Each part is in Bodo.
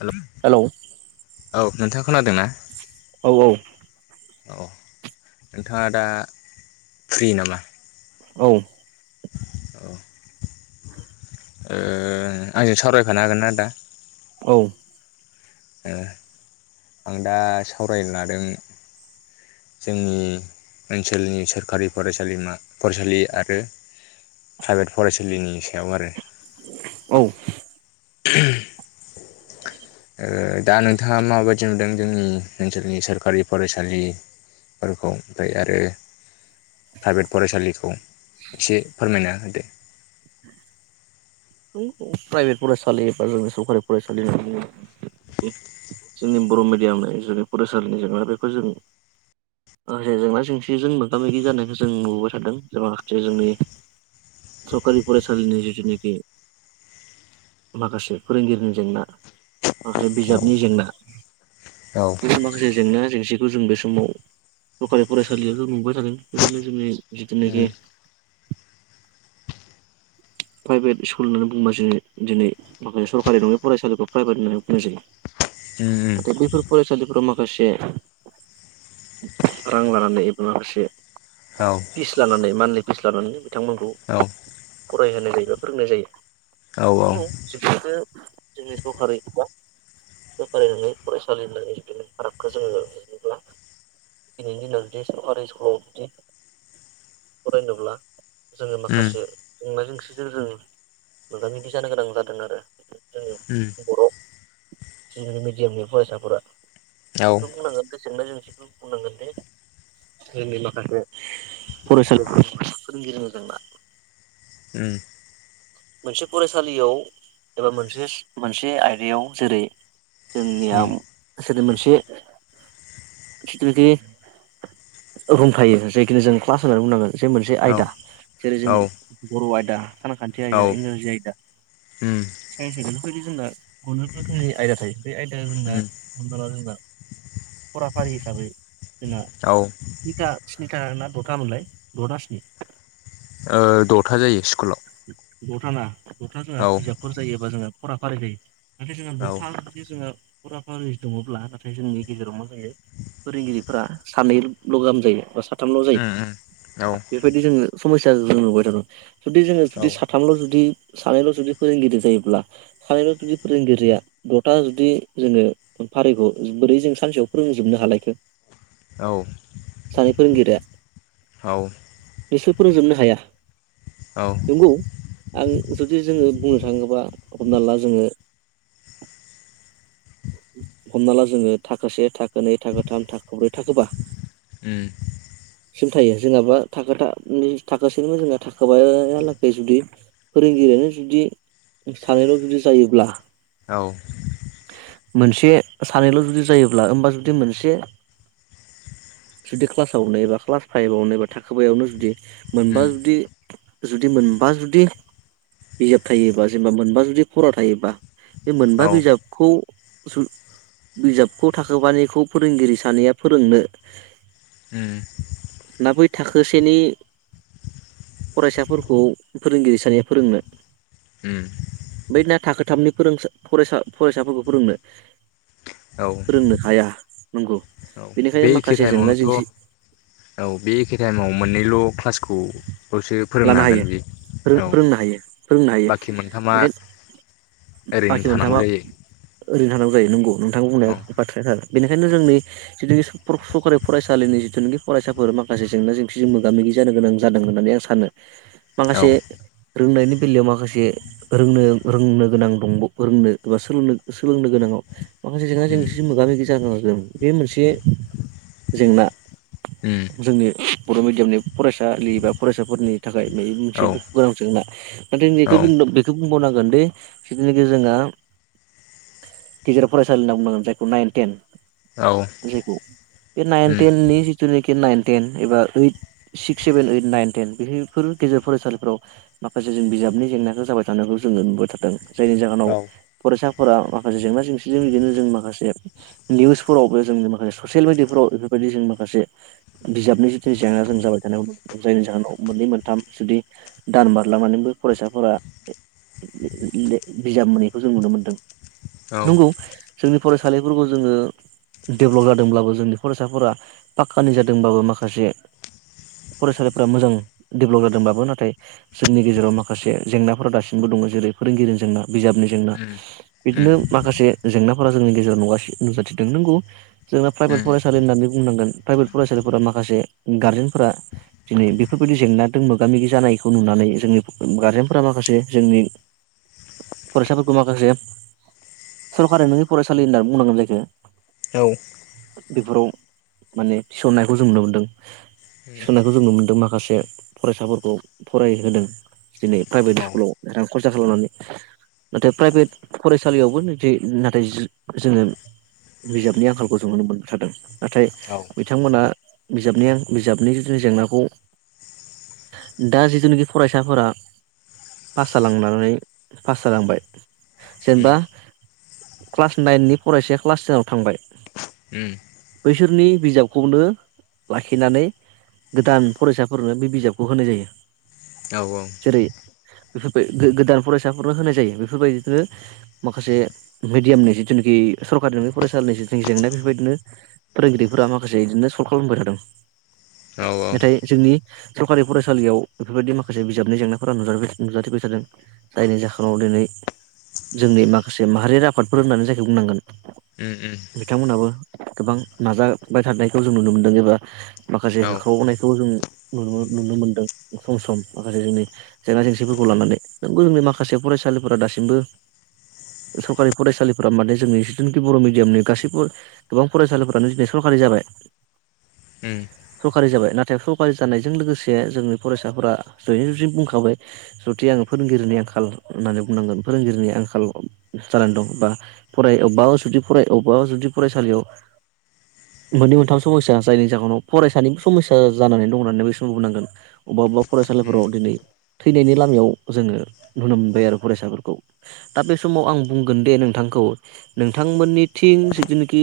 हेलौ औ नोंथाङा खोनादोंना? औ औ। अ नोंथाङा दा फ्रि नामा? औ। [inaudible] ओ आंजों सावरायफानो हागोनना दा? औ। आं दा सावरायनो लादों जोंनि ओनसोलनि सोरखारि फरायसालिमा फरायसालि आरो प्राइभेट फरायसालिनि सायाव आरो। [inaudible] औ ओहोम। ओ दा नोंथाङा माबायदि नुदों जोंनि ओनसोलनि सोरकारि फरायसालि फोरखौ ओमफ्राय आरो प्राइभेट फरायसालिखौ? एसे फोरमायना होदो। [inaudible] प्राइभेट फरायसालि बा जोंनि सरकारि फरायसालि होनना बुङो जोंनि बर' मिडियामनि जोंनि फरायसालिनि जेंना बेखौ जों माखासे जेंना जेंसिजों मोगा मोगि जानायखौ जों नुबोबाय थादों जाहाते जोंनि सरकारि फरायसालिनि जिथु नोकि [inaudible] माखासे फोरोंगिरिनि जेंना माखासे औ बिजाबनि जेंना औ माखासे जेंना जेंसिखौ जों बे समाव सरखारि फरायसालियाथ' नुबोबाय थादों बेबायदिनो जोंनि जिथुनोखि उम [inaudible] [inaudible] फ्रयभेत इस्क स्कुल होननानै बुंबा जोङो दिनै माखासे सरकारि नङै फरायसालिखौ प्राइभेट होननानै बुंनाय जायो। उम उम नाथाय बैफोर फरायसालिफोराव माखासे रां लानानै एबा माखासे औ फिस लानानै मानलि फिस लानानै बिथांमोनखौ औ फरायहोनाय जायो बा फोरोंनाय जायो। औ बेफोरखो जोंनि दरकारै बा सरकारि नङै फरायसालि होननानै जिथुनिखि फारागखौ जोङो नायोब्ला दिनैनि दिनाव जुदि सरकारि स्कुलाव बिदि फरायनोब्ला जोङो उम माखासे जेंना जेंसिजों जों मोगा मोगि जानो गोनां जादों आरो उम जोंनि बर' जोंनि मिडियामनि फरायसाफोरा औ बेखौ बुंनांगोन [unintelligible] बुंनांगोन दे जोंनि माखासे फरायसालिफोर फोरोंगिरिनि जेंना ओम मोनसे फरायसालियाव एबा मोनसे मोनसे आयदायाव जेरै जोंनिया उम सोदोब मोनसे [unintelligible] बुंफायो जायखि जों क्लास होननानै बुंनांगोन जे मोनसे औ आयदा जेरै जों औ बर' आयदा सानखान्थि औ आयदा इंराजि आयदा उम साइन्स बेफोरबायदि जोंना गुबुन रोखोमनि आयदा थायो बे आयदाया जोंना उम हमना ला जोंना फराफारि हिसाबै जोंहा औ स्निटा स्निथा ना दथामोनलाय दना स्नि ओ दथा जायो स्कुलाव। दथाना दथा जोंहा औ बिजाबफोर जायोबा जोङो फरा फारि जायो नाथाय जोंहा औ दथा जुदि जोङो फराफारि दङब्ला नाथाय जोंनि गेजेराव मा जायो फोरोंगिरिफोरा सानैल' गाहाम जायो बा साथामल' उम उम औ जायो बेबायदि जोङो समस्या जों नुबाय थागोन जुदि जोङो जुदि औ बाथ थामल' जुदि सानैल' जुदि फोरोंगिरि जायोब्ला सानैल' जुदि फोरोंगिरिया दटा जुदि जोङो फारिखौ बोरै जों सानसेयाव फोरोंजोबनो हालायखो औ औ सानै फोरोंगिरिया औ उम बिसोर फोरोंजोबनो हाया औ नंगौ आं जुदि जोङो बुंनो थाङोब्ला हमना ला जोङो [inaudible] हमना ला जोङो थाखो से थाखो नै थाखो थाम थाखो ब्रै थाखो बा [inaudible] सिम थायो जेनाबा थाखो थामनि थाखोसेनि जोंना थाखाबायालागै जुदि फोरोंगिरियानो जुदि सानैल' जुदि जायोब्ला औ मोनसे सानैल' जुदि जायोब्ला हबा जुदि मोनसे [unintelligible] जुदि क्लासावनो एबा क्लास फाइभआवनो एबा थाखोबायावनो जुदि मोनबा जुदि जुदि मोन मोनबा जुदि बिजाब थायोबा जेनेबा मोनबा जुदि खरा थायोबा बे मोनबा बिजाबखौ बिजाबखौ थाखोबानायखौ फोरोंगिरि सानैया फोरोंनो उम ना बै थाखोसेनि फरायसाफोरखौ फोरोंगिरि स सानैया फोरोंनो उम बै ना थाखोथामनि फोर फरायसाफोरखौ फोरोंनो औ औ फोरोंनो हाया नंगौ बे बेनिखायनो एखे माखासे लाइनाव जेंना नोथ जेंसि औ' बे एखे लाइनाव मोननैल' क्लासखौ लानो हायो फोरोंनो हायो फोरोंनो हायो बाखि मोनथामा ओंखायनो ओरैनो बाखि थानांगौ मोनथामा जायो ओरैनो थानांगौ नोंगौ नोंथांखौ बुंनाया औ बाथ्राया आर बेनिखायनो जोंनि जिथुखि सरकारि फरायसालिनि जिथुिनाखि फरायसाफोर माखासे जेंना जेंसिजों मोगा मोगि जानो गोनां जादों होननानै आं सानो औ माखासे रोंनायनि बेलायाव माखासे रोंनो रोंनो गोनां दंब रोंनो एबा सोलोंनो गोनां माखासे जेंना उम जेंसि मोगा मोगि जाबोदों बे मोनसे जेंना उम जोंनि बर' मिडियामनि फरायसालि बा फरायसाफोरनि थाखाय बे मोनसे औ दुखु गोनां जेंना नाथाय ज औ बेखौ बेखौ बुंबावनांगोन दि जिथुनाखि जोंहा [inaudible] गेजेर फरायसालि होनना बुंनांगोन जायखौ नाइन टेन औ जायखौ बे नाइन, उम टेन नि जिथुनाखि नाइन, टेन एबा eight, six, seven, eight, nine, ten बे बेफोर गेजेर फरायसालिफोराव माखासे जों बिजाबनि जेंनाखौ जाबाय थानायखौ जोङो नुबाय थादों जायनि जाहोनाव फरायसाफोरा माखासे जेंना जेंसिजों बिदिनो जों माखासे निउसफोरावबो जों माखासे ससियेलि व बेफोरबायदि जों माखासे बिजाबनि जु जेंना जों जाबाय थानाय जायनि जाहोनाव मोननै मोन थाम जुदि दान बारला मनानैबो फरायसाफोरा बिजाब मोनैखौ जों नुनो मोनदों। औ औ नंगौ जोंनि फरायसालिफोरखौ जोङो डेभेलप जादोंब्लाबो जोंनि फरायसाफोरा पाक्कानि जादोंबाबो माखासे फरायसालिफ्रा मोजां डेभेलप जादोंबाबो नाथाय जोंनि गेजेराव माखासे जेंनाफोरा दासिमबो दङ जेरै फोरोंगिरि जेंना बिजाबनि जेंना उम उम बिदिनो माखासे जेंनाफोरा जोंनि गेजेराव नुगासि नुजाथिदों नोंगोव जेंनाफ्रा उम फरायसालि होना बुंनांगोन प्रायबेथ फरायसालिफोरा माखासे गरजेनफ्रा दिनै बिफोर बायदि जेंनाजों मोगा - मोगि जानायखौ नुनानै जोंनि गारजेनफोरा माखासे जोंनि फरायसाफोर मााखासे सरकारा नोंनि फरायसालि होनना बुंनांगोन जायखो औ बेफोराव माने थिसननायखौ जों नुनो मोनदों थिसननायखौ जों नुनो मोन्दों माखासे फरायसाफोरखौ फरायहोदों दिनै प्राइभेट औ स्कुलाव रां खरसा खालामनानै। नाथाय प्राइभेट फरायसालियावबो जे नाथाय जोङो बिजाबनि आंखालखौ जों नुनो मोनबाय थादों नाथाय औ बिथांमोना बिजाबनि बिजाबनि नि जेंनाखौ [unintelligible] दा जिथुनाखि फरायसाफोरा पास जालांनानै पास जालांबाय उम जेनेबा क्लास नाइननि फरायसाया क्लास टेनाव थांबाय उम बैसोरनि बिजाबखौनो लाखिनानै गोदान फरायसाफोरनो बिजाबखौ होनाय जायो औ' -औ'। बेफोरबाय गोदान फरायसाफोरनो होनाय जायो बेफोरबायदिनो माखासे मिडियामनि जिथु जि सरकारि नङि फरायसालिनि जिनाखि जेंना बेफोरबायदिनो फोरोंगिरिफोरा माखासे बिदिनो सल्भ खालामबाय थादों औ नाथाय जोंनि सरकारि फरायसालियाव बेफोरबायदि माखासे बिजाबनि जेंनाफोरा नुजा नुजाथिबाय थादों जायनि जाहोनाव दिनै [inaudible] जोंनि माखासे माहारियारि आफादफोर होननानै जायखौ बुंनांगोन उम उम बिथांमोनाबो गोबां नाजाबाय थानायखौ जों नुनो मोनदों एबा माखासे औ उम होख्रावनायखौ खौ जों नु नुनो मोनदों सम -सम माखासे जोंनि जेंना जेंसिफोरखौ लानानै नोंगौ जोंनि माखासे फरायसालिफोरा दासिमबो सरकारि फरायसालिफोरा माने जोंनि जिथुखि बर' मिडियामनि गासैबो गोबां फरायसालिफोरानो दिनै सरकार जाबाय [inaudible] सरकारि जाबाय नाथाय सरकारि जानायजों लोगोसे जोंनि फरायसाफोरा जयैनो जि बुंखाबाय जुदि आङो फोरोंगिरिनि आंखाल होननानै बुंनांगोन फोरोंगिरिनि आंखाल जानानै दं बा फराय अबेबा जुदि फराय अबेबा जुदि फरायसालियाव [inaudible] मोननै, मोनथाम समयसा जायनि जाहोनाव फरायसानिबो समयस्या जानानै दं होननानै बै समाव बुंनांगोन अबेबा -अबेबा फरायसालिफोराव दिनै थैनायनि लामायाव जोङो नुनो मोन फरायसाफोरखौ दा बे समाव आं बुंगोन दे नोंथांखौ नोंथांमोननि थिं जनाखि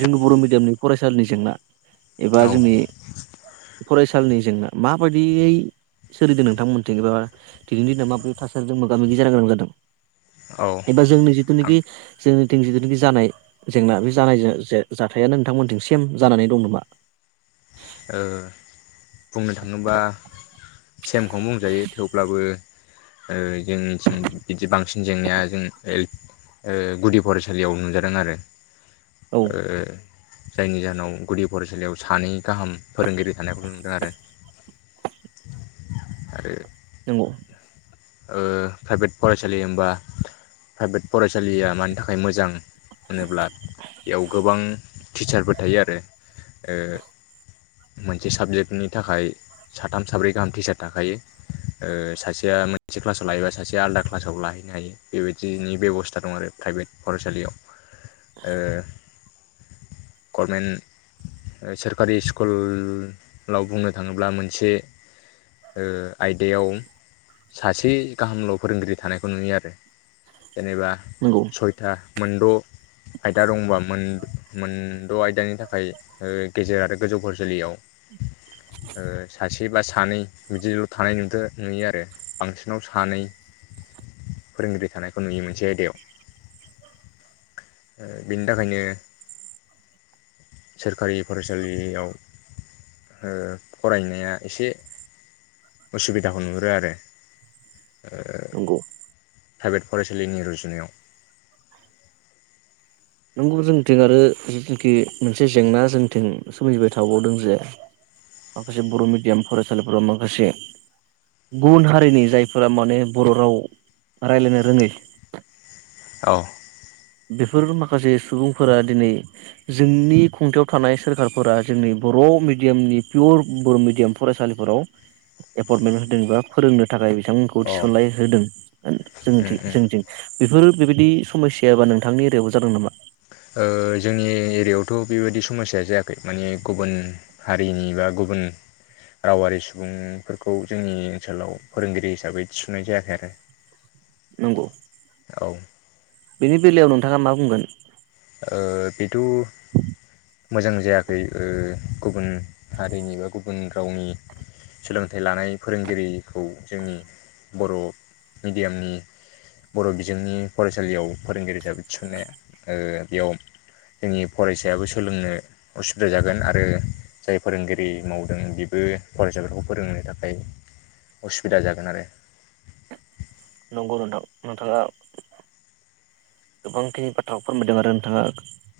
जों बर' मिडियामनि फरायसालिनि जेंना एबा औ जोंनि फरायसालिनि जेंना माबायदियै सोलिदों नोंथांमोनथिं एबा दिनैनि दिनाव माबोरै थासारिजों मोगा मोगि जानो गोनां जादों औ एबा जोंनि आं जिथुनिखि जोंनिथिं जिथुनाखि जानाय जेंना बे जानाय जा-जा-जाथायानो नोंथांमोनथिं सेम जानानै दं नामा? ओ। खुनुबा सेमखौ बुंजायो थेवब्लाबो ओ जोंनिथिं बिदि बांसिन जेंनाया जों ओ ओ गुदि फरायसालियाव नुजादों आरो औ ओ जायनि जाहोनाव गुदि फरायसालियाव सानै गाहाम फोरोंगिरि थानायखौल नुदों आरो। आरो नोंगौ। ओ प्राइभेट फरायसालि होनबा प्राइभेट फरायसालिया मानि थाखाय मोजां। होनोब्ला बेयाव गोबां टिचारफोर थायो आरो ओ मोनसे साबजेक्टनि थाखाय। साथाम साब्रै गाहाम टिचार थाखायो ओ सासेया मो सासे क्लासाव लायोबा सासे आलादा क्लासाव लाहैनो हायो बेबायदिनि बेब'स्था दं आरो प्राइभेट फरायसालियाव। ओ गर्मेनट। सोरखारि स्कुल लाव बुंनो थाङोब्ला मोनसे ओ आयदायाव। सासे गाहामल' फोरोंगिरि थानायखौ नुयो आरो जेनेबा नंगौ सयथा। मोनद'। आयदा दंबा मोन-मोनद' आयदानि थाखाय ओ गेजेर आरो गोजौ फरायसालियाव। ओ सासे बा सानै बिदिल' थानाय नुदो नुयो आरो। बांसिनाव सानै फोरोंगिरि थानायखौ नुयो मोनसे आयदायाव। ओ बिनि थाखायनो। सोरखारि फरायसालियाव। ओ फरायनाया एसे उसुबिदाखौ नुुहरो आरो। नंगौ। प्राइभेट फरायसालिनि रुजुनायाव। नंगौ जोंथिं आरो जिथुनिखि मोनसे जेंना जोंथिं सोमजिबाय थाबावदों जे माखासे बर' मिडियाम फरायसालिफोराव माखासे गुबुन हारिनि जायफोरा माने बर' राव रायलायनो रोङै औ। बेफोर माखासे सुबुंफोरा दिनै जोंनि खुंथायाव थानाय सोरखारफोरा जोंनि बर' र' मिडियाम नि पियर बर' मिडियाम फरायसालिफोराव एपइन्टमेन्ट होदोंबा फोरोंनो थाखाय बि थांमोनखौ अ थिसनलाय होदों उम उम जोंथिं-जोंथिं बेफोर बेबायदि सम याबा नोंथांनि एरियायावबो जादों नामा? ओ जोंनि एरियायावथ' बेबायदि समसाया जायाखै माने गुबुन हारिनि बा गु बुन। रावारि सुबुंफोरखौ जोंनि ओनसोलाव फोरोंगिरि हिसाबै थिसुनाय जायाखै आरो। नंगौ औ ओ बेनि बेलायाव नोंथाङा मा बुंगोन। बेथ' मोजां जायाखै ओ गुबुन हारिनि बा गुबुन रावनि। सोलोंथाइ लानाय फोरोंगिरिखौ जोंनि बर' मिडियामनि। बर' बिजोंनि फरायसालियाव फोरोंगिरि हिसाबै थिसन्नाया ओ बेयाव। जोंनि फरायसायाबो सोलोंनो उसुबिदा जागोन आरो जाय फोरोंगिरि मावदों बेबो बो फरायसाफोरखौ फोरोंनो थाखाय असुबिदा जागोन आरो। नंगौ नोंथां नोंथाङा [unintelligible] गोबांखिनि बाथ्राखौ फोरमायदों आरो नोंथाङा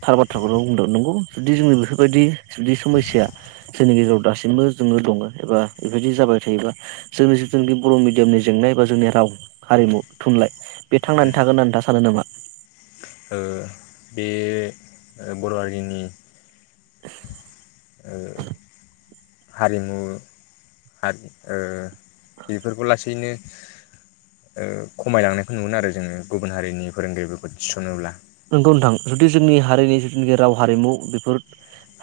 थार बाथ्राखौनो बुंदों नंगौ जुदि जोंङो बेफोरबायदि। जुदि समयसाया जोंनि गेजेराव दासिमबो जोङो दङ एबा बेबायदि जाबाय थायोबा जोंनि जिथुनाखि बर' मिडियामनि जेंनाय एबा जोंनि राव हारिमु थुनलाइ बे उम थांनानै थागोन होनना नोंथाङा सानो नामा? ओ बे ओ बर' हारिनि [inaudible] ओं। [inaudible] हारिमु हाद ओ बेफोरखौ लासैनो ओ खमायलांनायखौ नुगोन आरो जोङो गुबुन हारिनि फोरोंगिरिफोरखौ थिस'नोब्ला। नोंगौ नोंथां जुदि जोंनि हारिनि जिथुनाखि राव हारिमु बेफोर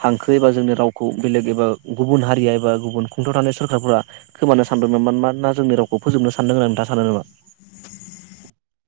हांखो एबा जोंनि रावखौ बेलेग एबा गुबुन हारिया एबा गुबुन खुंथायाव थानाय सोरखारफोरा खोमानो सानदोंमोन। मानोना जोंनि रावखौ फोजोब बुंनो सानदों होनना नोंथाङा सानदों नामा? [inaudible]